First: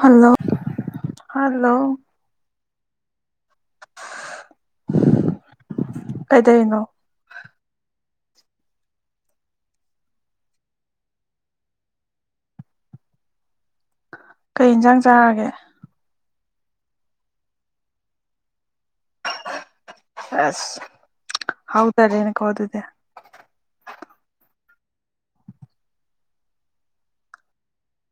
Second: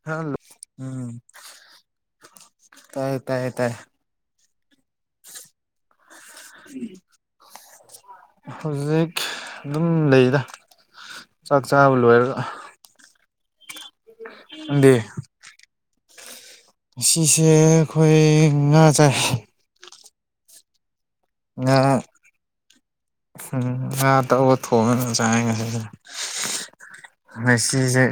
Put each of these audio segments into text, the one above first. hello hello ꯇꯥꯏ ꯇꯥꯏꯌꯦ ꯀꯗꯧꯔꯤꯅꯣ ꯍꯧꯖꯤꯛ ꯑꯗꯨꯝ ꯂꯩꯗ ꯆꯥꯛꯆꯥꯕꯨ ꯂꯣꯏꯔꯒ ꯀꯩ ꯅꯪꯗꯤ ꯏꯟꯁꯥꯡ ꯆꯥꯔꯒꯦ ꯉꯁꯤꯁꯦ ꯑꯩꯈꯣꯏ ꯉꯥ ꯆꯥꯏ ꯑꯁ ꯍꯥꯎꯗꯔꯦꯅꯦ ꯀꯣ ꯑꯗꯨꯗꯤ ꯎꯝ ꯉꯥ ꯑꯇꯥꯎꯕ ꯊꯣꯡꯉꯒ ꯆꯥꯏ ꯉꯁꯤ ꯉꯥꯁꯤꯖꯦ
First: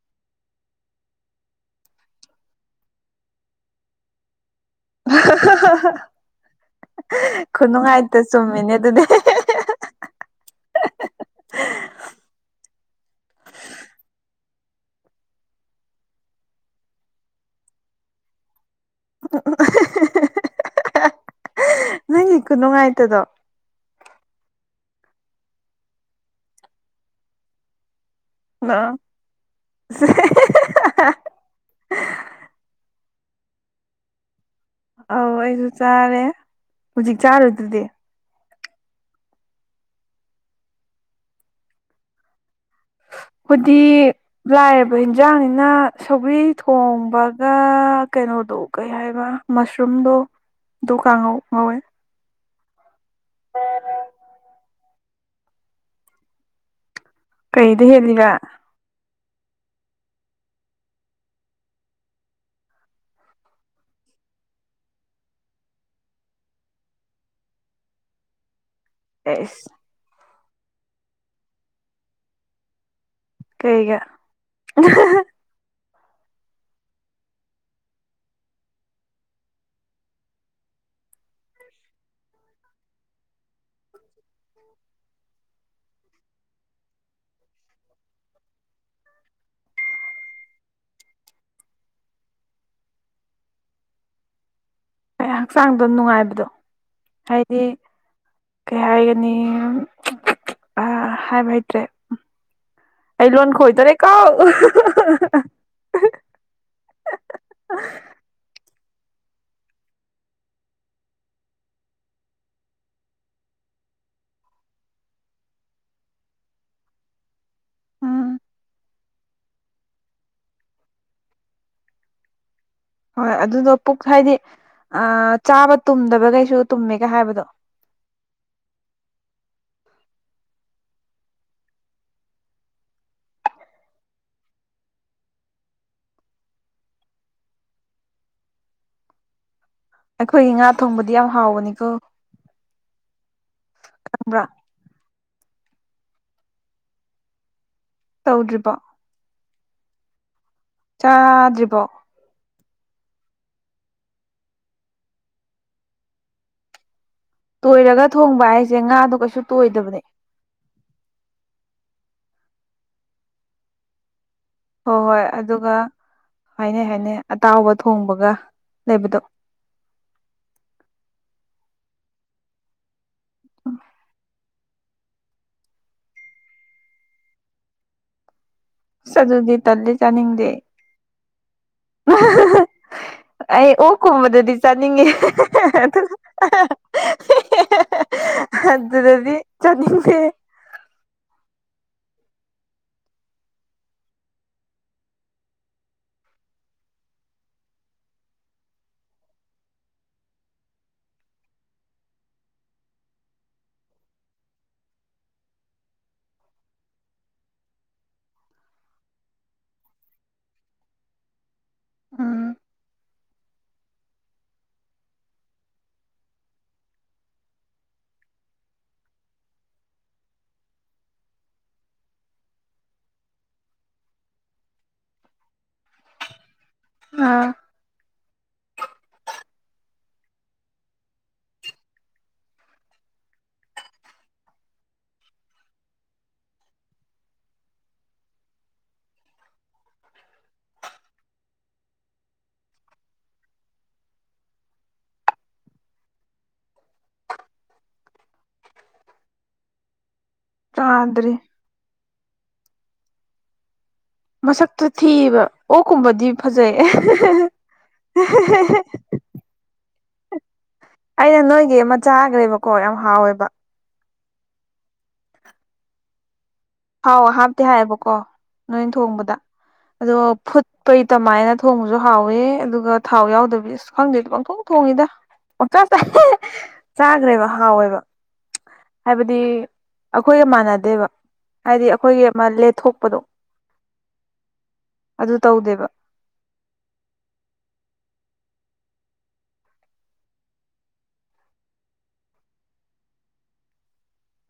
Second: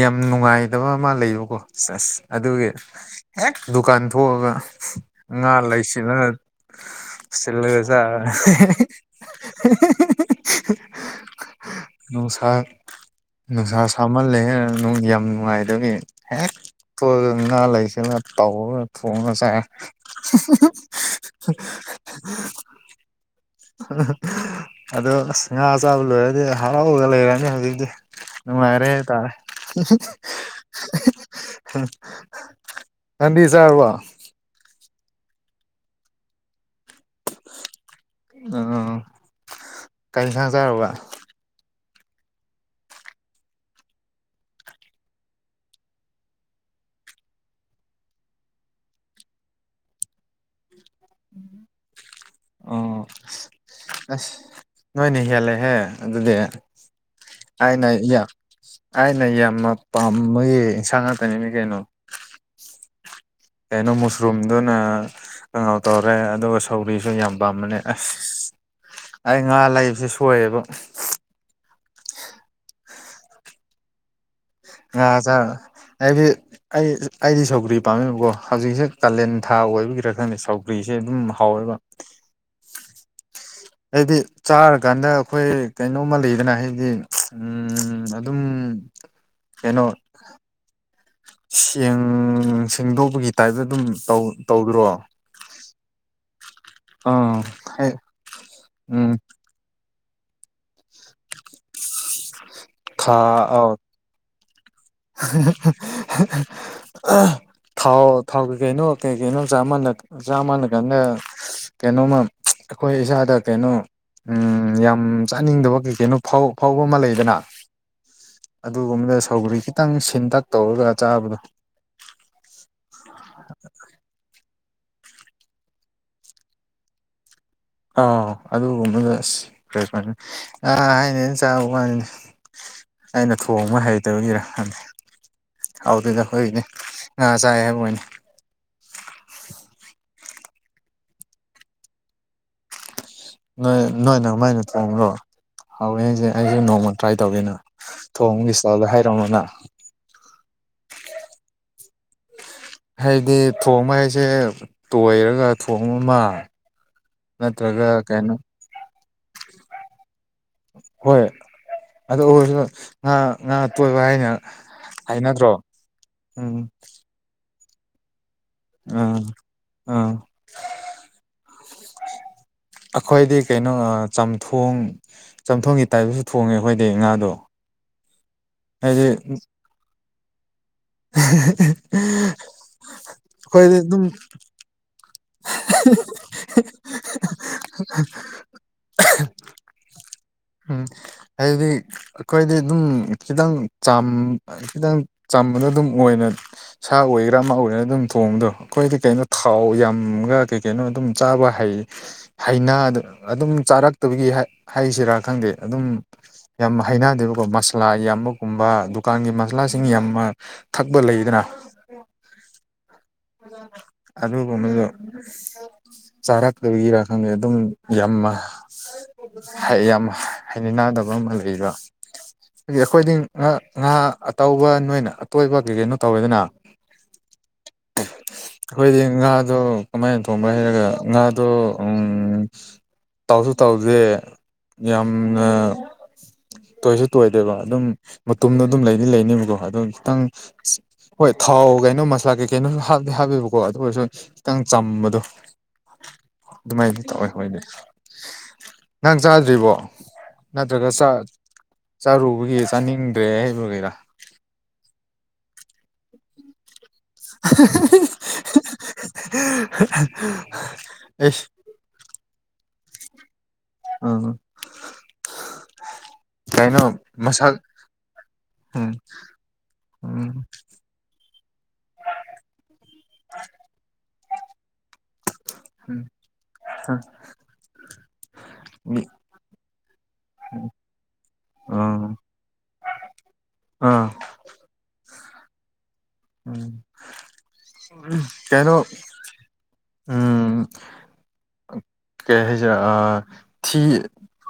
ꯌꯥꯝ ꯅꯨꯡꯉꯥꯏꯇꯕ ꯑꯃ ꯂꯩꯕꯀꯣ ꯑꯁ ꯑꯗꯨꯒꯤ ꯗꯨꯀꯥꯟ ꯊꯣꯛꯑꯒ ꯉꯥ ꯂꯩꯁꯤꯅꯅ ꯁꯤꯜꯂꯒ ꯆꯥ ꯈꯨꯅꯨꯡꯉꯥꯏꯇ ꯆꯨꯝꯃꯤꯅꯦ ꯑꯗꯨꯗꯤ [unintelligible] ꯅꯨꯡꯁꯥ ꯅꯨꯡꯁꯥ ꯁꯥꯃꯜꯂꯦꯍꯦ ꯅꯨꯡ ꯌꯥꯝ ꯅꯨꯡꯉꯥꯏꯗꯕꯤ ꯍꯦꯛ ꯉꯥ ꯂꯩꯁꯤꯅ ꯄꯥꯎ ꯐꯣꯡꯅ ꯆꯥꯏ [unintelligible] [unintelligible] ꯈꯨꯅꯨꯡꯉꯥꯏꯇꯗꯣ ꯑꯗꯣ ꯑꯁ ꯉꯥ ꯆꯥꯕ ꯂꯣꯏꯔꯗꯤ ꯍꯔꯥꯎꯒ ꯂꯩꯔꯅꯤ ꯍꯧꯖꯤꯛꯇꯤ ꯑ ꯅꯨꯡꯉꯥꯏꯔꯦ ꯇꯥꯔꯦ [unintelligible] ꯅꯪꯗꯤ ꯆꯥꯔꯕꯣ ꯑꯧ ꯑꯩꯁꯨ ꯆꯥꯔꯦ ꯍꯧꯖꯤꯛ ꯆꯥꯔꯨꯗꯨꯅꯦ ꯎ ꯀꯔꯤ ꯏꯟꯁꯥꯡ ꯆꯥꯔꯕ [inaudible] [inaudible] ꯈꯣꯏꯗꯤ ꯂꯥꯏꯔꯕ ꯏꯟꯖꯥꯡꯅꯤꯅ ꯁꯧꯒꯔꯤ ꯊꯣꯡꯕꯒ ꯀꯩꯅꯣ ꯑ ꯀꯩ ꯍꯥꯏꯕ ꯃꯁꯔꯨꯝꯗꯣ ꯣꯀꯉꯧ ꯉꯧꯋꯦ ꯑꯣ ꯑꯁ ꯑꯁ ꯅꯣꯏꯅꯦ ꯍꯦꯜꯂꯦꯍꯦ ꯑꯗꯨꯗꯤ ꯀꯩꯗ ꯍꯥꯏꯅ ꯌꯥ ꯍꯦꯜꯂꯤꯕ ꯑꯩꯅ ꯌꯥꯝꯅ ꯄꯥꯝꯕꯒꯤ ꯑꯦꯟꯁꯥꯡ ꯉꯥꯛꯇꯅꯤꯅꯦ ꯀꯩꯅꯣ ꯀꯩꯅꯣ ꯃꯨꯁꯔꯨꯝꯗꯨꯅ ꯀꯩꯅꯧ ꯇꯧꯔꯦ ꯑꯗꯨꯒ ꯁꯧꯒꯔꯤꯁꯨ ꯌꯥꯝ ꯄꯥꯝꯕꯅꯦ ꯑꯁ ꯑꯩ ꯉꯥ ꯑꯦꯁ ꯂꯩꯕꯁꯤ ꯁꯣꯏꯌꯦꯕ ꯀꯩꯒꯤ ꯉꯥ ꯆꯥꯔ ꯍꯥꯏꯗꯤ ꯑꯩ ꯑꯩꯗꯤ ꯁꯧꯒ꯭ꯔꯤ ꯄꯥꯝꯃꯤꯕꯀꯣ ꯍꯧꯖꯤꯛꯁꯦ ꯀꯥꯂꯦꯟ ꯊꯥ ꯑꯣꯏꯕꯒꯤꯔꯥ ꯈꯪꯗꯦ ꯁꯧꯒ꯭ꯔꯤꯁꯦ ꯑꯗꯨꯝ ꯍꯥꯎꯑꯦꯕ ꯍꯥꯏꯗꯤ ꯆꯥꯔꯀꯥꯟꯗ ꯑꯈꯣꯏ ꯀꯩꯅꯣꯝꯃ ꯂꯩꯗꯅ ꯍꯥꯏꯗꯤ ꯎꯝ ꯑꯗꯨꯝ ꯎꯝ ꯀꯩꯅꯣ ꯁꯦꯡ ꯁꯦꯡꯗꯣꯛꯄꯒꯤ ꯇꯥꯏꯞꯇ ꯑꯗꯨꯝ ꯇꯧ ꯇꯧꯗ꯭ꯔꯣ ꯍꯛꯆꯥꯡꯗꯣ ꯅꯨꯡꯉꯥꯏꯕꯗꯣ ꯑꯥ ꯍꯥꯏꯗꯤ ꯀꯩ ꯎꯝ ꯍꯥꯏꯒꯅꯤ ꯑꯥ ꯍꯥꯏꯕ ꯍꯩꯇ꯭ꯔꯦ ꯊꯥ ꯑꯩ ꯂꯣꯟ ꯑ ꯈꯣꯏꯗꯣꯔꯦꯀꯣ ꯊꯥꯎ ꯊꯥꯎ ꯀꯩꯅꯣ ꯀꯩꯀꯩꯅꯣ ꯆꯥꯃꯜ ꯆꯥꯝꯜ ꯀꯥꯟꯗ ꯀꯩꯅꯣꯝꯃꯥ ꯑꯈꯣꯏ ꯏꯁꯥꯗ ꯀꯩꯅꯣꯝꯃꯥ ꯎꯝ ꯌꯥꯝ ꯆꯥꯅꯤꯡꯗꯕ ꯀꯩ ꯀꯩꯅꯣ ꯐꯥꯎ ꯐꯥꯎꯕ ꯑꯃ ꯂꯩꯗꯅ ꯎꯝ ꯑꯗꯨꯒꯨꯝꯕꯗ ꯁꯧꯒꯔꯤ ꯈꯤꯇꯪ ꯁꯤꯟꯇꯛ ꯇꯧꯔꯒ ꯆꯥꯕꯗꯣ ꯍꯣꯏ ꯑꯗꯨꯗꯣ ꯄꯨꯛ ꯍꯥꯏꯗꯤ ꯑꯥ ꯆꯥꯕ ꯇꯨꯝꯗꯕ ꯒꯧꯁꯨ ꯇꯨꯝꯃꯦꯒ ꯍꯥꯏꯕꯗꯣ ꯑꯥꯎ ꯑꯗꯨꯒꯨꯝꯕꯗ ꯑꯁ ꯐꯔꯦꯟꯁ ꯑꯥ ꯍꯥꯏꯅꯩꯅ ꯆꯥꯕ ꯋꯥꯅꯤꯅꯦ ꯑꯩꯅ ꯊꯣꯡꯕ ꯍꯩꯇꯕꯒꯤꯔꯥ ꯈꯪꯗꯦ ꯍꯥꯎꯗꯦꯗ ꯑꯈꯣꯏꯒꯤꯗꯤ ꯉꯥ ꯆꯥꯏ ꯍꯥꯏꯕꯋꯥꯅꯤ ꯑꯈꯣꯏꯒꯤ ꯉꯥ ꯊꯣꯡꯕꯗꯤ ꯌꯥꯝ ꯍꯥꯎꯕꯅꯤꯀꯣ ꯅꯣꯏ ꯅꯣꯏ ꯈꯪꯕ꯭ꯔꯥ ꯅꯃꯥꯏꯅ ꯊꯣꯡꯕꯔꯣ ꯍꯧꯋꯦ ꯍꯥꯏꯁꯦ ꯑꯩꯁꯨ ꯅꯣꯡꯃ ꯇ꯭ꯔꯥꯏ ꯇꯧꯒꯦꯅ ꯊꯣꯡꯕꯒꯤ ꯇꯧꯗ꯭ꯔꯤꯕꯣ ꯏꯁꯇꯥꯜꯗ ꯍꯥꯏꯔꯛꯑꯣꯅ ꯆꯥꯗꯔꯤꯕꯣ ꯍꯥꯏꯗꯤ ꯊꯣꯡꯕ ꯍꯥꯏꯁꯦ ꯇꯣꯏꯔꯒ ꯊꯣꯡꯕ ꯑꯃ ꯅꯠꯇ꯭ꯔꯒ ꯇꯣꯏꯔꯒ ꯀꯩꯅꯣ ꯊꯣꯡꯕ ꯍꯥꯏꯁꯦ ꯉꯥꯗꯣ ꯀꯩꯁꯨ ꯇꯣꯏꯗꯕꯅꯦ ꯍꯣꯏ ꯑꯗꯨ ꯑꯣꯏꯔꯁꯨ ꯉꯥ ꯉꯥ ꯑꯇꯣꯏꯕ ꯍꯥꯏꯅ ꯍꯣ ꯍꯣꯏ ꯍꯥꯏꯅꯗ꯭ꯔꯣ ꯑꯗꯨꯒ ꯎꯝ ꯍꯥꯏꯅꯩ ꯍꯥꯏꯅꯩ ꯑꯇꯥꯎꯕ ꯊꯣꯡꯕꯒ ꯂꯩꯕꯗꯣ ꯎꯝ ꯑꯥ ꯑꯈꯣꯏꯗꯤ ꯀꯩꯅꯣ ꯆꯝꯊꯣꯡ ꯆꯝꯊꯣꯡꯒꯤ ꯇꯥꯏꯞꯇꯁꯨ ꯊꯣꯡꯉꯦ ꯑꯈꯣꯏꯗꯤ ꯉꯥꯗꯣ ꯍꯥꯏꯗꯤ ꯑꯗꯨꯗꯤ ꯇꯜꯂꯤ ꯆꯥꯅꯤꯡꯗꯦ [unintelligible] ꯑꯩ ꯑꯩꯈꯣꯏꯗꯤ ꯑꯣꯛ ꯑꯗꯨꯝ ꯀꯨꯝꯕꯗꯗꯤ ꯆꯥꯅꯤꯡꯉꯦ ꯑꯗꯨꯒ ꯑꯗꯨꯗꯗꯤ ꯆꯥꯅꯤꯡꯗꯦ ꯎꯝ ꯍꯥꯏꯗꯤ ꯑꯈꯣꯏꯗꯤ ꯑꯗꯨꯝ ꯈꯤꯇꯪ ꯆꯝ ꯈꯤꯇꯪ ꯆꯝꯕꯗꯨ ꯗꯨꯝ ꯑꯣꯏꯅ ꯁꯥ ꯑꯣꯏꯒꯦꯔꯥ ꯑꯃ ꯑꯣꯏꯒꯦꯔꯥ ꯑꯗꯨꯝ ꯊꯣꯡꯕꯗꯣ ꯑꯈꯣꯏꯗꯤ ꯀꯩꯅꯣ ꯊꯥꯎ ꯌꯥꯝꯃꯒ ꯀꯩ ꯀꯩꯅꯣ ꯑꯗꯨꯝ ꯆꯥ ꯆꯥꯕ ꯍꯩ ꯍꯩꯅ ꯑꯗꯨꯝ ꯆꯥꯔꯛꯇꯕꯒꯤ ꯍꯥꯏ ꯍꯥꯏꯁꯤꯔꯥ ꯈꯪꯗꯦ ꯑꯗꯨꯝ ꯌꯥꯝ ꯍꯩꯅꯗꯦꯕꯀꯣ ꯃꯁꯂꯥ ꯌꯥꯝꯕꯒꯨꯝꯕ ꯗꯨꯀꯥꯟꯒꯤ ꯃꯁꯂꯥꯁꯤꯡ ꯌꯥꯝꯃ ꯊꯛꯄ ꯂꯩꯗꯅ ꯎꯝ ꯑꯗꯨꯒꯨꯝꯕꯗꯨ ꯆꯥꯔꯛꯇꯕꯒꯤꯔꯥ ꯈꯪꯗꯦ ꯑꯗꯨꯝ ꯌꯥꯝꯃ ꯍꯥꯏ ꯌꯥꯝ ꯍꯥꯏꯅꯤꯅꯥꯗꯕ ꯑꯃ ꯂꯩꯕ ꯑꯗꯤ ꯑꯩꯈꯣꯏꯗꯤ ꯉꯥ ꯉꯥ ꯑꯇꯧꯎꯕ ꯅꯣꯏꯅ ꯑꯇꯣꯏꯕ ꯀꯩ ꯀꯩꯅꯣ ꯇꯧꯋꯦꯗꯅ ꯑꯥ ꯑꯩꯈꯣꯏꯗꯤ ꯉꯥꯗꯣ ꯀꯃꯥꯏꯅ ꯊꯣꯡꯕꯔ ꯍꯥꯏꯔꯒ ꯉꯥꯗꯣ ꯎꯝ ꯇꯥꯎꯁꯨ ꯇꯥꯎꯗꯦ ꯌꯥꯝꯅ ꯇꯣꯏꯁꯨ ꯇꯣꯏꯗꯦꯕ ꯑꯗꯨꯝ ꯃꯇꯨꯝꯗꯣ ꯑꯗꯨꯝ ꯂꯩꯗꯤ ꯂꯩꯅꯦꯕꯀꯣ ꯑꯗꯨ ꯈꯤꯇꯪ ꯍꯣꯏ ꯊꯥꯎꯒꯩꯅꯣ ꯃꯁꯂꯥ ꯀꯩ ꯀꯩꯅꯣꯁꯨ ꯍꯥꯞꯇꯤ ꯍꯥꯞꯄꯦꯕꯀꯣ ꯑꯗꯨ ꯑꯣꯏꯔꯁꯨ ꯈꯤꯇꯪ ꯆꯝꯕꯗꯣ ꯑꯗꯨꯃꯥꯏꯅ ꯇꯧꯋꯦ ꯍꯣꯏꯗꯤ ꯅꯪ ꯆꯥꯗ꯭ꯔꯤꯕꯣ ꯅꯠꯇ꯭ꯔꯒ ꯆꯥ ꯆꯥꯗ꯭ꯔꯤ ꯆꯥꯔꯨꯕꯒꯤ ꯆꯥꯅꯤꯡꯗ꯭ꯔꯦ ꯍꯩꯕ ꯀꯔꯥ ꯃꯁꯛꯇꯨ ꯊꯤꯕ ꯑꯣꯛꯀꯨꯝꯕꯗꯤ ꯐꯖꯩ [unintelligible] ꯑꯩꯁ ꯂꯩꯕꯀꯣ ꯌꯥꯝ ꯍꯥꯎꯋꯦꯕ ꯑꯥ ꯊꯥꯎ ꯍꯥꯞꯇꯦ ꯍꯥꯏꯌꯦꯕꯀꯣ ꯅꯣꯏ ꯎꯝ ꯊꯣꯡꯕꯗ ꯑꯗꯣ ꯎꯝ ꯐꯨꯠꯄꯩꯇꯃꯥꯏꯅ ꯊꯣꯡꯕꯁꯨ ꯍꯥꯎꯋꯦ ꯑꯗꯨꯒ ꯊꯥꯎ ꯌꯥꯎꯗꯕꯤ ꯑꯁ ꯈꯪꯗꯦꯗꯨꯝ ꯄꯪꯊꯣꯡ ꯊꯣꯡꯉꯤꯗ ꯄꯪꯆꯥ ꯆꯥꯍꯦ ꯆꯥꯈ꯭ꯔꯦꯕ ꯍꯥꯎꯋꯦꯕ ꯎꯝ ꯍꯥꯏꯕꯗꯤ ꯑꯩꯈꯣꯏꯒ ꯃꯥꯟꯅꯗꯦꯕ ꯍꯥꯏꯗꯤ ꯑꯥ ꯑꯩꯈꯣꯏꯒꯤ ꯃ ꯂꯦ ꯊꯣꯛꯄꯗꯣ ꯑꯥ ꯑꯗꯨ ꯇꯧꯗꯦꯕ ꯎꯝ ꯀꯩꯅꯣ ꯎꯝ ꯀꯩ ꯍꯩꯖꯦꯔ ꯑꯥ ꯊꯤ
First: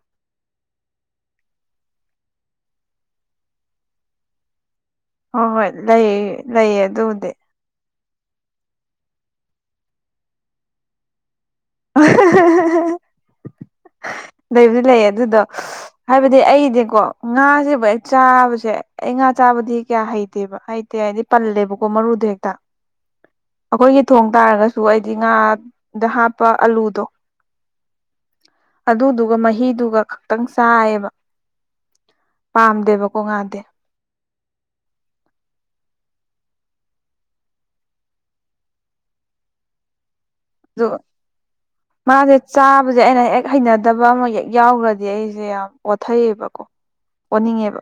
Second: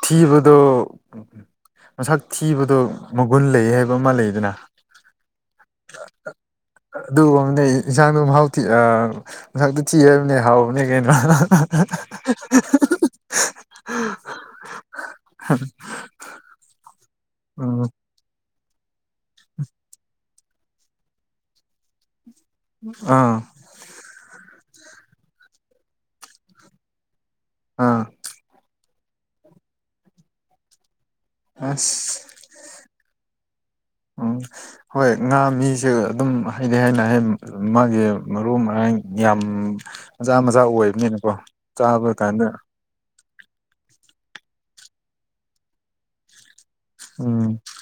ꯊꯤꯕꯗꯣ ꯃꯁꯛ ꯊꯤꯕꯗꯣ ꯃꯒꯨꯟ ꯂꯩꯌꯦ ꯍꯩꯕ ꯑꯃ ꯂꯩꯗꯅ ꯍꯣ ꯍꯣꯏ ꯂꯩꯏ ꯂꯩꯌꯦ ꯑꯗꯨꯕꯨꯗꯤ ꯑꯗꯣ ꯃꯍꯥꯎꯊꯤ ꯑ ꯃꯁꯛꯇꯤ ꯊꯤ ꯍꯥꯏꯕꯅꯦ ꯍꯥꯎꯕꯅꯦ ꯀꯩꯅꯣ ꯑꯍ ꯑꯍ [unintelligible] ꯂꯩꯕꯨꯗꯤ ꯂꯩꯑꯦ ꯑꯗꯨꯗꯣ ꯍꯥꯏꯕꯗꯤ ꯑꯩꯗꯤꯀꯣ ꯎꯝ ꯉꯥꯁꯦꯕꯨ ꯍꯦꯛ ꯆꯥꯕꯁꯤ ꯁꯦ ꯑꯩ ꯉꯥ ꯆꯥꯕꯗꯤ ꯀꯌꯥ ꯍꯩꯇꯦꯕ ꯍꯩꯇꯦ ꯍꯥꯏꯗꯤ ꯄꯜꯂꯦꯕꯀꯣ ꯃꯔꯨꯗ ꯍꯦꯛ ꯇ ꯑꯥ ꯑꯩꯈꯣꯏꯒꯤ ꯊꯣꯡ ꯇꯥꯔꯒꯁꯨ ꯑꯩꯗꯤ ꯉꯥꯗ ꯍꯥꯞ ꯄ ꯑꯂꯨꯗꯣ ꯑꯥ ꯑꯗꯨꯗꯨꯒ ꯃꯍꯤꯗꯨꯒ ꯈꯛꯇꯪ ꯆꯥꯏꯑꯦꯕ ꯑꯁ ꯄꯥꯝꯗꯦꯕꯀꯣ ꯉꯥꯗꯤ ꯎꯝ ꯍꯣꯏ ꯉꯥ ꯃꯤꯖꯦ ꯑꯗꯨꯝ ꯍꯩꯅꯩ ꯅꯥꯏꯍꯦꯟ ꯃꯥꯒꯤ ꯃꯔꯨ ꯃꯔꯥꯡ ꯌꯥꯝ ꯃꯖꯥ ꯃꯖꯥ ꯑꯗꯨ ꯑꯣꯏꯕꯅꯤꯅꯀꯣ ꯆꯥꯕ ꯃꯥꯁꯦ ꯀꯥꯟꯗ ꯆꯥꯕꯁꯦ ꯑꯩꯅ ꯍꯦꯛ ꯍꯩꯅꯗꯕ ꯑꯃ ꯍꯦꯛ ꯌꯥꯎꯈ꯭ꯔꯗꯤ ꯑꯩꯁꯦ ꯌꯥꯝ ꯑꯣꯠꯊꯩꯑꯦꯕꯀꯣ ꯎꯝ ꯑꯣꯅꯤꯡꯉꯦꯕ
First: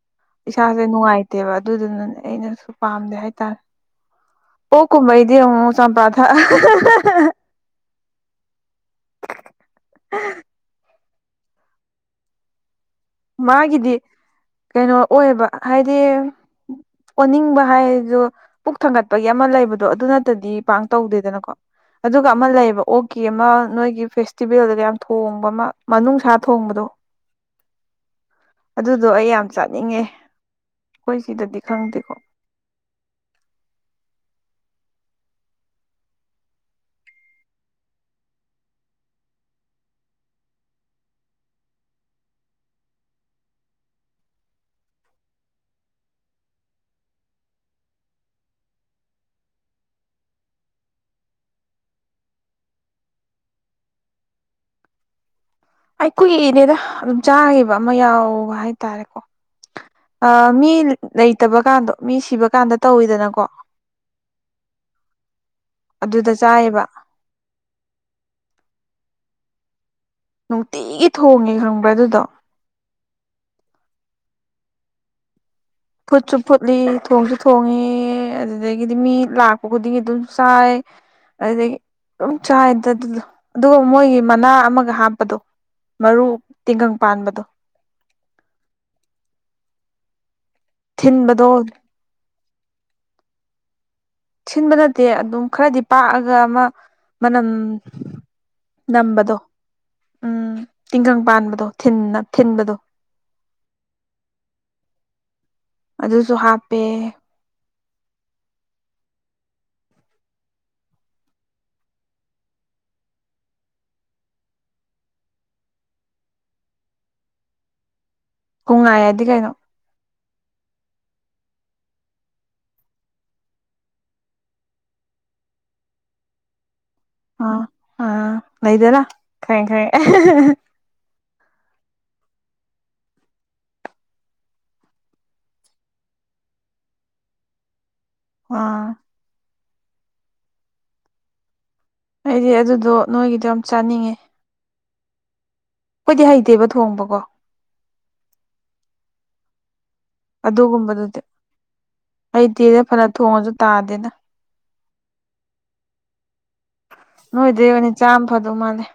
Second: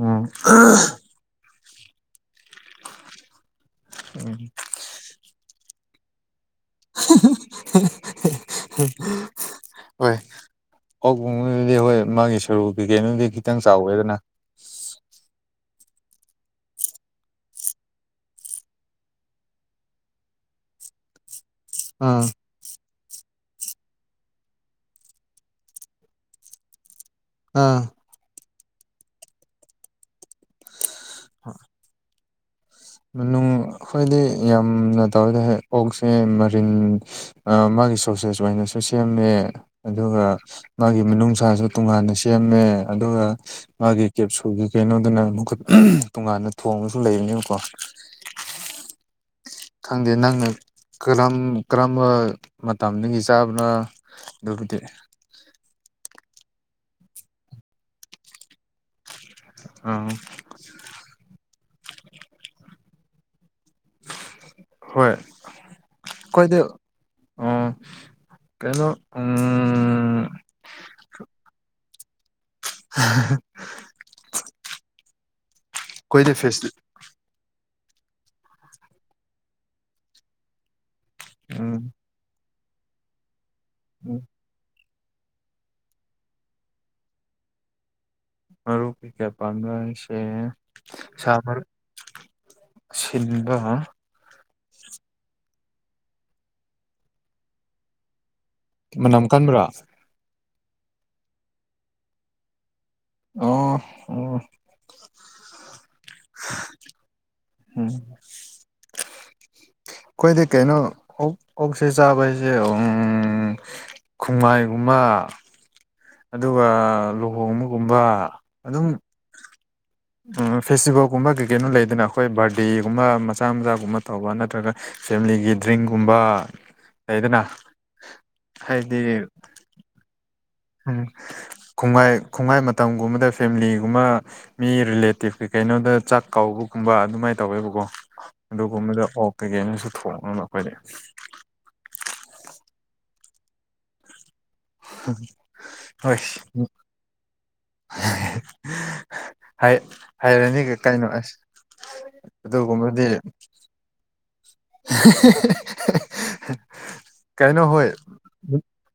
ꯎꯝ ꯏꯁꯥꯁꯦ ꯅꯨꯡꯉꯥꯏꯇꯦꯕ ꯑꯗꯨꯗꯨꯅꯅꯦ ꯑꯩꯅꯖꯨ ꯄꯥꯝꯗꯦ ꯍꯥꯏꯇꯥꯔꯦ ꯎꯝ ꯑꯣꯛ ꯀꯨꯝꯕꯩꯗꯤ ꯑꯃꯨꯛ ꯆꯝꯄꯥ ꯊꯛꯑ ꯍꯣꯏ ꯑꯣꯛꯀꯨꯝꯕꯗꯨꯗꯤ ꯍꯣꯏ ꯃꯥꯒꯤ ꯁꯔꯨ ꯀꯩꯀꯩꯅꯣꯗꯤ ꯈꯤꯇꯪ ꯃꯥꯒꯤꯗꯤ ꯆꯥꯎꯋꯦꯗꯅ ꯀꯩꯅꯣ ꯑꯣꯏꯑꯦꯕ ꯍꯥꯏꯗꯤ ꯑꯣꯅꯤꯡꯕ ꯍꯥꯏꯔꯖꯨ ꯄꯨꯛ ꯊꯪꯒꯠꯄꯒꯤ ꯑꯃ ꯂꯩꯕꯗꯣ ꯑꯗꯨ ꯅꯠꯇꯗꯤ ꯄꯥꯛꯅ ꯇꯧꯗꯦꯗꯅꯀꯣ ꯑꯥ ꯑꯗꯨꯒ ꯑꯃ ꯂꯩꯌꯦꯕ ꯑꯣ ꯑꯣꯛꯀꯤ ꯑꯃ ꯅꯣꯏꯒꯤ ꯐꯦꯁꯇꯤꯚꯦꯜꯗꯒ ꯌꯥꯝ ꯊꯣꯡꯕ ꯑꯃ ꯃꯅꯨꯡꯁꯥ ꯊꯣꯡꯕꯗꯣ ꯑꯥ ꯑꯗꯨꯗꯣ ꯑꯩ ꯌꯥꯝ ꯆꯥꯅꯤꯡꯉꯦ ꯑꯩꯈꯣꯏ ꯁꯤꯗꯗꯤ ꯈꯪꯗꯦꯀꯣ ꯃꯅꯨꯡ ꯑꯈꯣꯏꯗꯤ ꯌꯥꯝꯅ ꯇꯧꯗꯦꯍꯦ ꯑꯣꯛꯁꯦ ꯃꯔꯤꯟ ꯑꯃ ꯃꯥꯒꯤ ꯁꯣꯁꯦꯁ ꯑꯣꯏꯅꯁꯨ ꯁꯦꯝꯃꯦ ꯑꯗꯨꯒ ꯃꯥꯒꯤ ꯃꯅꯨꯡꯁꯥꯁꯨ ꯇꯣꯉꯥꯟꯅ ꯁꯦꯝꯃꯦ ꯑꯗꯨꯒ ꯃꯥꯒꯤ ꯀꯦꯞꯁꯨꯜꯒꯤ ꯀꯩꯅꯣꯗꯨꯅ ꯑꯃꯨꯛꯀ ꯎꯝ ꯇꯣꯉꯥꯟꯅ ꯊꯣꯡꯉꯁꯨ ꯂꯩꯕꯅꯦꯀꯣ [inaudible] ꯈꯪꯗꯦ ꯅꯪꯅ ꯀꯔꯝ ꯀꯔꯝꯕ ꯃꯇꯝꯗꯒꯤ ꯆꯥꯕꯔꯥ ꯑꯗꯨꯕꯨꯗꯤ ꯑꯩ ꯀꯨꯏꯔꯦꯗ ꯎꯝ ꯆꯥꯒꯤꯕ ꯑꯃ ꯌꯥꯎꯕ ꯍꯥꯏꯇꯥꯔꯦꯀꯣ ꯑꯥ ꯃꯤ ꯂꯩꯇꯕ ꯀꯥꯟꯗꯣ ꯃꯤ ꯁꯤꯕ ꯀꯥꯟꯗ ꯇꯧꯋꯤꯗꯅꯀꯣ ꯍꯣꯏ ꯑꯗꯨꯗ ꯈꯣꯏꯗꯤ ꯆꯥꯏꯌꯦꯕ ꯎꯝ ꯀꯩꯅꯣ ꯎꯝ ꯅꯨꯡꯇꯤꯒꯤ ꯊꯣꯡꯉꯦ ꯈꯪꯕ꯭ꯔꯥ ꯑꯗꯨꯗꯣ [unintelligible] ꯑꯩꯈꯣꯏꯗꯤ ꯐꯨꯠꯁꯨ ꯐꯦꯁ ꯐꯨꯠꯂꯤ ꯊꯣꯡꯁꯨ ꯊꯣꯡꯉꯤ ꯉꯤ ꯑꯗꯨꯗꯒꯤꯗꯤ ꯃꯤ ꯂꯥꯛꯄ ꯈꯨꯗꯤꯡꯒꯤ ꯑꯗꯨꯝ ꯆꯥꯏ ꯑꯗꯒꯤ ꯎꯝ ꯑꯗꯨꯝ ꯆꯥꯏꯗ ꯑꯗꯨꯗꯣ ꯑꯗꯨꯒ ꯃꯣꯏꯒꯤ ꯎꯝ ꯃꯅꯥ ꯑꯃ ꯍꯥꯞꯄꯗꯣ ꯃꯔꯨ ꯇꯤꯡꯒꯪ ꯄꯥꯟꯕꯗꯣ ꯃꯔꯨ ꯀꯩꯀꯩ ꯄꯥꯟꯕꯥ ꯍꯥꯏꯁꯦ ꯁꯥ ꯊꯤꯟꯕꯗꯣ ꯃꯔꯨꯝ ꯁꯤꯟꯕ ꯁꯤꯟꯕ ꯅꯠꯇꯦ ꯑꯗꯨꯝ ꯈꯔꯗꯤ ꯄꯥꯛꯑꯒ ꯑꯃ ꯃꯅꯝ ꯃꯅꯝ ꯀꯟꯕ꯭ꯔꯥ ꯇꯤꯟꯒꯪ ꯄꯥꯟꯕꯗꯣ ꯊꯤꯟꯅ ꯊꯤꯟꯕꯗꯣ ꯑꯣ ꯑꯣ ꯑꯗꯨꯁꯨ ꯍꯥꯞꯄꯦ ꯎꯝ [inaudible] ꯑꯈꯣꯏꯗꯤ ꯀꯩꯅꯣ ꯑꯣꯛ ꯑꯣꯛꯁꯦ ꯆꯥꯕ ꯍꯥꯏꯖꯦ ꯎꯝ ꯈꯨꯡꯃꯥꯏꯒꯨꯝꯕ ꯑꯗꯨꯒ ꯂꯨꯍꯣꯡꯕꯒꯨꯝꯕ ꯑꯗꯨꯝ ꯈꯨꯡꯉꯥꯏ ꯑꯗꯤ ꯀꯩꯅꯣ ꯎꯝ ꯐꯦꯁꯇꯤꯚꯦꯜꯒꯨꯝꯕ ꯀꯩ ꯀꯩꯅꯣ ꯂꯩꯗꯅ ꯑꯈꯣꯏ ꯕꯥꯔꯗꯦꯒꯨꯝꯕ ꯃꯆꯥ ꯃꯆꯥꯒꯨꯝꯕ ꯇꯧꯕ ꯅꯠꯇ꯭ꯔꯒ ꯐꯦꯃꯤꯂꯤꯒꯤ ꯗ꯭ꯔꯤꯡꯒꯨꯝꯕ ꯂꯩꯗꯅ ꯑꯥ ꯑꯥ ꯍꯥꯏꯗꯤ ꯂꯩꯗꯅꯥ ꯈꯪꯉꯦ ꯈꯪꯉꯦ [unintelligible] ꯎꯝ ꯈꯨꯡꯉꯥꯏ ꯈꯨꯡꯉꯥꯏ ꯃꯇꯝꯒꯨꯝꯕꯗ ꯐꯦꯃꯤꯂꯤꯒꯨꯝꯕ ꯃꯤ ꯔꯤꯂꯦꯇꯤꯞ ꯀꯩꯀꯩ ꯀꯩꯅꯣꯗ ꯆꯥꯛ ꯀꯧꯕꯒꯨꯝꯕ ꯑꯗꯨꯃꯥꯏ ꯇꯧꯋꯦꯕꯀꯣ ꯑꯥ ꯑꯗꯨꯒꯨꯝꯕꯗꯣ ꯑꯣꯛ ꯀꯩꯀꯩꯅꯣꯁꯨ ꯊꯣꯡꯉꯦꯕ ꯑꯈꯣꯏꯗꯤ ꯑꯩꯗꯤ ꯑꯗꯨꯗꯣ ꯅꯣꯏꯒꯤꯗꯣ ꯌꯥꯝ ꯆꯥꯅꯤꯡꯉꯦ [unintelligible] ꯍꯣꯏ ꯑꯩꯈꯣꯏꯗꯤ ꯎꯝ ꯍꯩꯇꯦꯕ ꯊꯣꯡꯕꯀꯣ [unintelligible] ꯍꯥꯏ ꯍꯩꯔꯅꯤꯒ ꯀꯩꯅꯣ ꯑꯗꯨꯒꯨꯝꯕꯗꯨꯗꯤ ꯑꯁ ꯍꯩꯇꯦꯗ ꯐꯅ ꯑꯗꯨꯒꯨꯝꯕꯗꯤ ꯊꯣꯡꯉꯁꯨ ꯇꯥꯗꯦꯅ [unintelligible] ꯀꯩꯅꯣ ꯅꯣꯏꯗꯩ ꯍꯣꯏ ꯑꯣꯏꯅ ꯆꯥꯝ ꯐꯗꯧ ꯃꯥꯜꯂꯦ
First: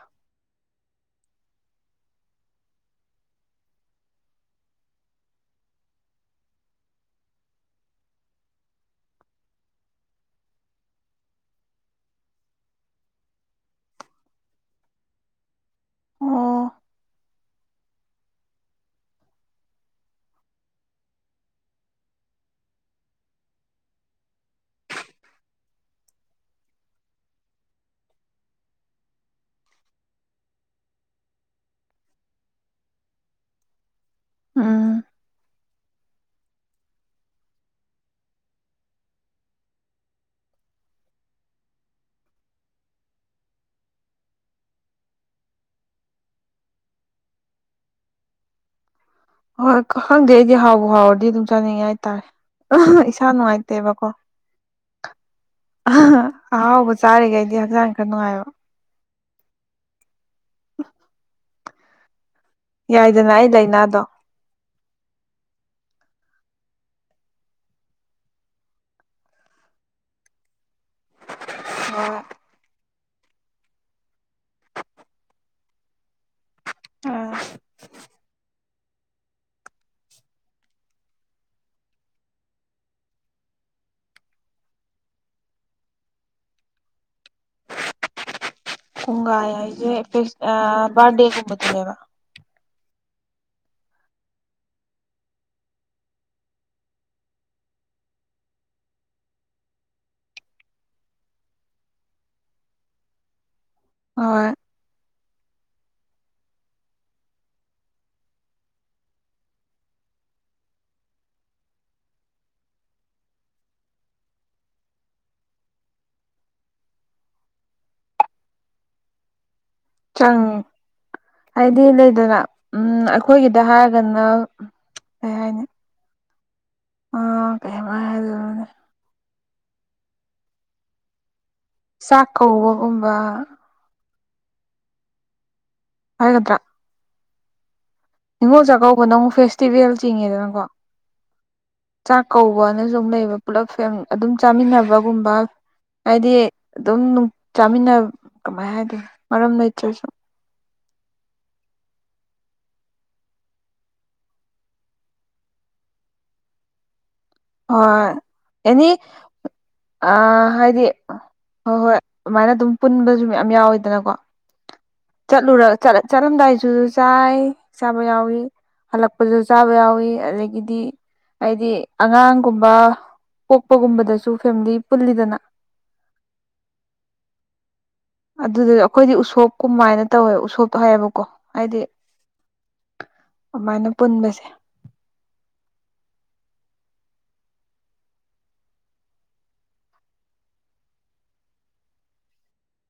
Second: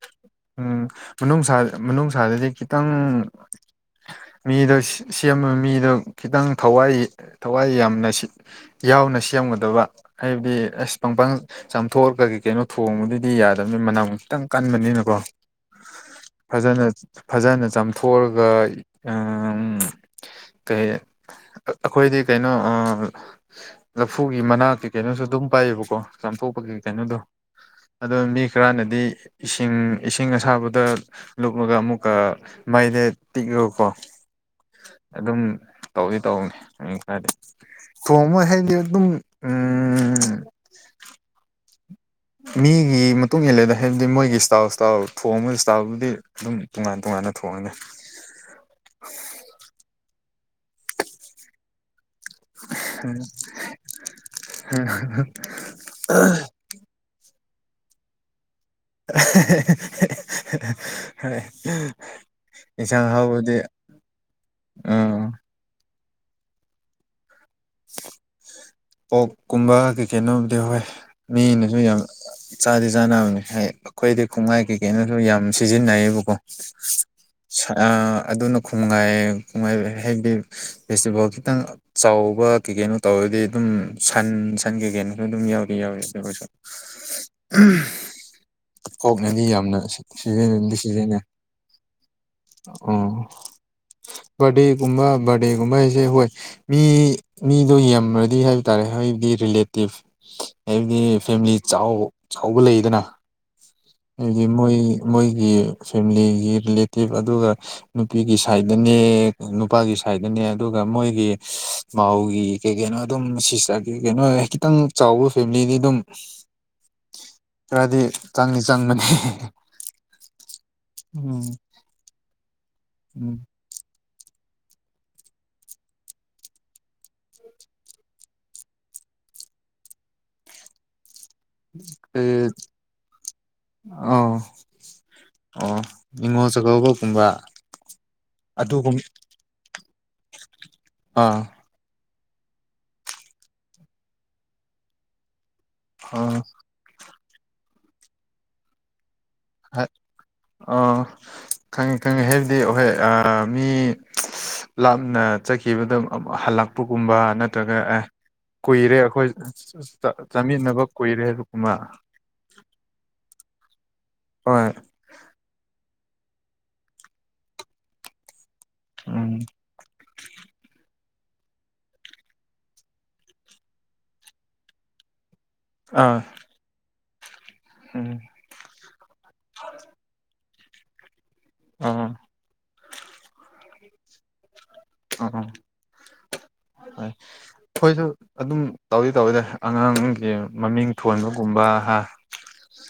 ꯎꯝ ꯃꯅꯨꯡꯁꯥ ꯃꯅꯨꯡꯁꯥꯗꯗꯤ ꯈꯤꯇꯪ ꯃꯤꯗꯣ ꯁꯤ ꯁꯦꯝꯕ ꯃꯤꯗꯣ ꯈꯤꯇꯪ ꯊꯋꯥꯏ ꯊꯋꯥꯏ ꯌꯥꯝꯅ ꯁꯤ ꯌꯥꯎꯅ ꯁꯦꯝꯒꯗꯕ ꯍꯥꯏꯕꯗꯤ ꯑꯁ ꯄꯪꯄꯪ ꯆꯥꯝꯊꯣꯛꯑꯒ ꯀꯩ ꯀꯩꯅꯣ ꯊꯣꯡꯕꯗꯨꯗꯤ ꯌꯥꯗꯕꯅꯤꯅ ꯃꯅꯝ ꯈꯤꯇꯪ ꯀꯟꯕꯅꯤꯅꯀꯣ ꯑꯣ ꯐꯖꯅ ꯐꯖꯅ ꯆꯝ ꯐꯣꯔꯒ ꯑꯎꯝ ꯀꯩ ꯑꯩꯈꯣꯏꯗꯤ ꯀꯩꯅꯣ ꯑꯥ ꯂꯐꯨꯒꯤ ꯃꯅꯥꯀꯤ ꯀꯩꯅꯣꯁꯨ ꯑꯗꯨꯝ ꯄꯥꯏꯌꯦꯕꯀꯣ ꯆꯥꯝꯊꯣꯛꯄꯒꯤ ꯀꯩꯅꯣꯗꯣ ꯑꯗꯣ ꯃꯤ ꯈꯔꯅꯗꯤ ꯏꯁꯤꯡ ꯏꯁꯤꯡ ꯑꯁꯥꯕꯗ ꯂꯨꯞꯂꯒ ꯑꯃꯨꯛꯀ ꯃꯩꯗ ꯇꯤꯛꯔꯀꯣ ꯎꯝ ꯑꯗꯨꯝ ꯇꯧꯗꯤ ꯇꯧꯕꯅꯤ ꯃꯤ ꯈꯔꯗꯤ ꯊꯣꯡꯕ ꯍꯥꯏꯗꯤ ꯑꯗꯨꯝ ꯎꯝ ꯃꯤꯒꯤ ꯃꯇꯨꯡ ꯏꯜꯂꯦꯗ ꯍꯥꯏꯕꯗꯤ ꯃꯣꯏꯒꯤ ꯏꯁꯇꯥꯥꯏꯜ ꯏꯁꯇꯥꯥꯏꯜ ꯊꯣꯡꯕ ꯏꯁꯇꯥꯥꯏꯜꯗꯨꯗꯤ ꯑꯗꯨꯝ ꯇꯣꯉꯥꯟ ꯇꯣꯉꯥꯟ ꯐꯅ ꯊꯣꯡꯉꯦꯅꯦ [inaudible] ꯍꯣꯏ ꯈꯪꯗꯦ ꯑꯩꯗꯤ ꯍꯥꯎꯕꯨ ꯍꯥꯎꯔꯗꯤ ꯑꯗꯨꯝ ꯆꯥꯅꯤꯡꯉꯦ ꯍꯥꯏꯇꯥꯔꯦ ꯏꯁꯥ ꯅꯨꯡꯉꯥꯏꯇꯦꯕꯀꯣ [unintelligible] ꯑꯍꯥꯎꯕ ꯆꯥꯔꯤꯈꯩꯗꯤ ꯍꯛꯆꯥꯡ ꯈꯔ ꯅꯨꯡꯉꯥꯏꯕ [unintelligible] ꯏꯟꯁꯥꯡ ꯌꯥꯏꯗꯅ ꯑꯩ ꯑꯍꯥꯎꯕꯗꯤ ꯂꯥꯏꯅꯥꯗꯣ ꯎꯝ ꯄꯣꯛꯀꯨꯝꯕ ꯀꯩ ꯀꯩꯅꯣꯕꯨꯗꯤ ꯍꯥꯎꯋꯦ ꯃꯤꯅꯁꯨ ꯌꯥꯝ ꯆꯥꯗꯤ ꯆꯥꯅꯕꯅꯦ ꯍꯥꯏ ꯑꯩꯈꯣꯏꯗꯤ ꯈꯨꯡꯒꯥꯏ ꯀꯩꯀꯩꯅꯣꯁꯨ ꯌꯥꯝ ꯁꯤꯖꯤꯟꯅꯩꯌꯦꯕꯀꯣ ꯁ ꯑ ꯑꯗꯨꯅꯦ ꯈꯨꯅꯨꯡꯉꯥꯏꯌꯦ ꯍꯥꯏꯕꯗꯤ ꯐꯦꯁꯇꯤꯚꯦꯜ ꯈꯤꯇꯪ ꯆꯥꯎꯕ ꯀꯩ ꯀꯩꯅꯣ ꯇꯧꯔꯗꯤ ꯑꯗꯨꯝ ꯁꯟ ꯁꯟ ꯀꯩ ꯀꯩꯅꯣꯁꯨ ꯑꯗꯨꯝ ꯌꯥꯎꯗꯤ ꯌꯥꯎꯌꯦ ꯑꯗꯨ ꯑꯩꯈꯣꯏꯁꯨ [unintelligible] ꯀꯣꯛꯅꯗꯤ ꯀꯣꯡꯒꯥꯏ ꯌꯥꯝꯅ ꯁꯤ ꯍꯥꯏꯁꯦ ꯁꯤꯖꯤꯅꯗꯤ ꯁꯤꯖꯟꯅꯩ ꯕꯥꯔꯗꯦꯒꯨꯝꯕꯗꯅꯦꯕ ꯑꯣ ꯕꯥꯔꯗꯦꯒꯨꯝꯕ ꯕꯥꯔꯗꯦꯒꯨꯝꯕ ꯍꯥꯏꯁꯦ ꯍꯣꯏ ꯃꯤ ꯃꯤꯗꯣ ꯌꯥꯝꯔꯗꯤ ꯍꯥꯏꯕ ꯇꯥꯔꯦ ꯑꯩꯗꯤ ꯔꯤꯂꯦꯇꯤꯞ ꯍꯥꯏꯕꯗꯤ ꯐꯦꯃꯤꯂꯤ ꯆꯥꯎ ꯆꯥꯎꯕ ꯂꯩꯗꯅ ꯍꯥꯏꯕꯗꯤ ꯍꯣꯏ ꯃꯣꯏ ꯃꯣꯏꯒꯤ ꯐꯦꯃꯤꯂꯤꯒꯤ ꯔꯤꯂꯦꯇꯤꯞ ꯑꯗꯨꯒ ꯅꯨꯄꯤꯒꯤ ꯁꯥꯏꯗꯅꯦ ꯅꯨꯄꯥꯒꯤ ꯁꯥꯏꯗꯅꯦ ꯑꯗꯨꯒ ꯃꯣꯏꯒꯤ ꯃꯥꯎꯒꯤ ꯀꯩ ꯀꯩꯅꯣ ꯑꯗꯨꯝ ꯁꯤꯁꯇꯒꯤ ꯀꯩꯅꯣ ꯈꯤꯇꯪ ꯆꯥꯎꯕ ꯐꯦꯃꯤꯂꯤꯗꯤ ꯑꯗꯨꯝ [inaudible] ꯈꯔꯗꯤ ꯆꯪꯗꯤ ꯆꯪꯕꯅꯦ ꯆꯪꯉꯦ ꯎꯝ ꯍꯥꯏꯗꯤ ꯂꯩꯗꯅ ꯎꯝ ꯑꯩꯈꯣꯏꯒꯤꯗ ꯍꯥꯏꯔ ꯒꯅ ꯀꯩ ꯍꯥꯏꯅꯤ ꯑ ꯀꯩ ꯍꯥꯏꯕ [unintelligible] ꯆꯥꯛ ꯀꯧꯕꯒꯨꯝꯕ ꯑꯥꯎ ꯑꯣ ꯅꯤꯉꯣꯜ ꯍꯥꯏꯒꯗ꯭ꯔꯥ ꯆꯥꯛꯀꯧꯕ ꯀꯨꯝꯕ꯭ꯔꯥ ꯅꯤꯡꯉꯣꯜ ꯆꯥꯛꯀꯧꯕꯅ ꯑꯃꯨꯛ ꯐꯦꯁꯇꯤꯚꯦꯜ ꯆꯤꯡꯉꯦꯗꯅꯀꯣ ꯑꯥ ꯆꯥꯛ ꯀꯧꯕꯅꯁꯨ ꯑꯝ ꯂꯩꯌꯦꯕ ꯄꯨꯂꯞ ꯐꯦꯝ ꯑꯗꯨꯝ ꯆꯥꯃꯤꯟꯅꯕꯒꯨꯝꯕ ꯍꯥꯏꯗꯤ ꯑꯥ ꯑꯗꯨꯝ ꯅꯨꯡ ꯆꯥꯃꯤꯟꯅꯞ ꯀꯃꯥꯏ ꯍꯥꯏꯗꯣꯏꯅꯣ ꯃꯔꯝ ꯂꯩꯇ꯭ꯔꯁꯨ ꯑꯥ ꯈꯪꯉꯦ ꯈꯪꯉꯦ ꯍꯥꯏꯕꯗꯤ ꯑꯍꯣꯏ ꯑꯥ ꯃꯤ ꯂꯥꯞꯅ ꯆꯠꯈꯤꯕꯗꯨ ꯑꯃꯨ ꯍꯜꯂꯛꯄꯒꯨꯝꯕ ꯅꯠꯇ꯭ꯔꯒ ꯑꯦ ꯍꯣꯏ ꯑꯦꯅꯤ ꯀꯨꯏꯔꯦ ꯑꯩꯈꯣꯏ ꯑꯥ ꯆꯥꯃꯤꯟꯅꯕ ꯍꯥꯏꯗꯤ ꯀꯨꯏꯔꯦ ꯍꯥꯏꯕꯒꯨꯝꯕ ꯍꯣꯏ ꯍꯣꯏ ꯑꯃꯥꯏꯅ ꯑꯗꯨꯝ ꯄꯨꯟꯕꯁꯨ ꯃꯌꯥꯝ ꯌꯥꯎꯋꯤꯗꯅꯀꯣ ꯍꯣꯏ ꯆꯠꯂꯨꯔ ꯆꯠ ꯆꯠꯂꯝꯗꯥꯏꯗꯨꯁꯨ ꯆꯥꯏ ꯆꯥꯕ ꯌꯥꯎꯋꯤ ꯎꯝ ꯍꯜꯂꯛꯄꯗꯁꯨ ꯆꯥꯕ ꯌꯥꯎꯋꯤ ꯑꯗꯒꯤꯗꯤ ꯍꯥꯏꯗꯤ ꯑꯉꯥꯡꯒꯨꯝꯕ ꯄꯣꯛꯄꯒꯨꯝꯕꯗꯁꯨ ꯐꯦꯃꯤꯂꯤ ꯄꯨꯜꯂꯤꯗꯅ ꯑꯥ ꯎꯝ ꯑꯗꯨꯗꯨꯗ ꯑꯩꯈꯣꯏꯗꯤ ꯎꯁꯣꯞ ꯀꯨꯃꯥꯏꯅ ꯇꯧꯋꯦ ꯎꯁꯣꯞꯇꯣ ꯍꯥꯏꯌꯦꯕꯀꯣ ꯍꯥꯏꯗꯤ ꯑꯥ ꯑꯃꯥꯏꯅ ꯄꯨꯟꯕꯁꯦ ꯑꯣ ꯑꯣ [inaudible] ꯍꯣꯏ ꯑꯩꯈꯣꯏꯁꯨ ꯑꯗꯨꯝ ꯇꯧꯗꯤ ꯇꯧꯋꯦꯗ ꯑꯉꯥꯡꯒꯤ ꯃꯃꯤꯡ ꯊꯣꯟꯕꯒꯨꯝꯕ ꯍꯥ [inaudible]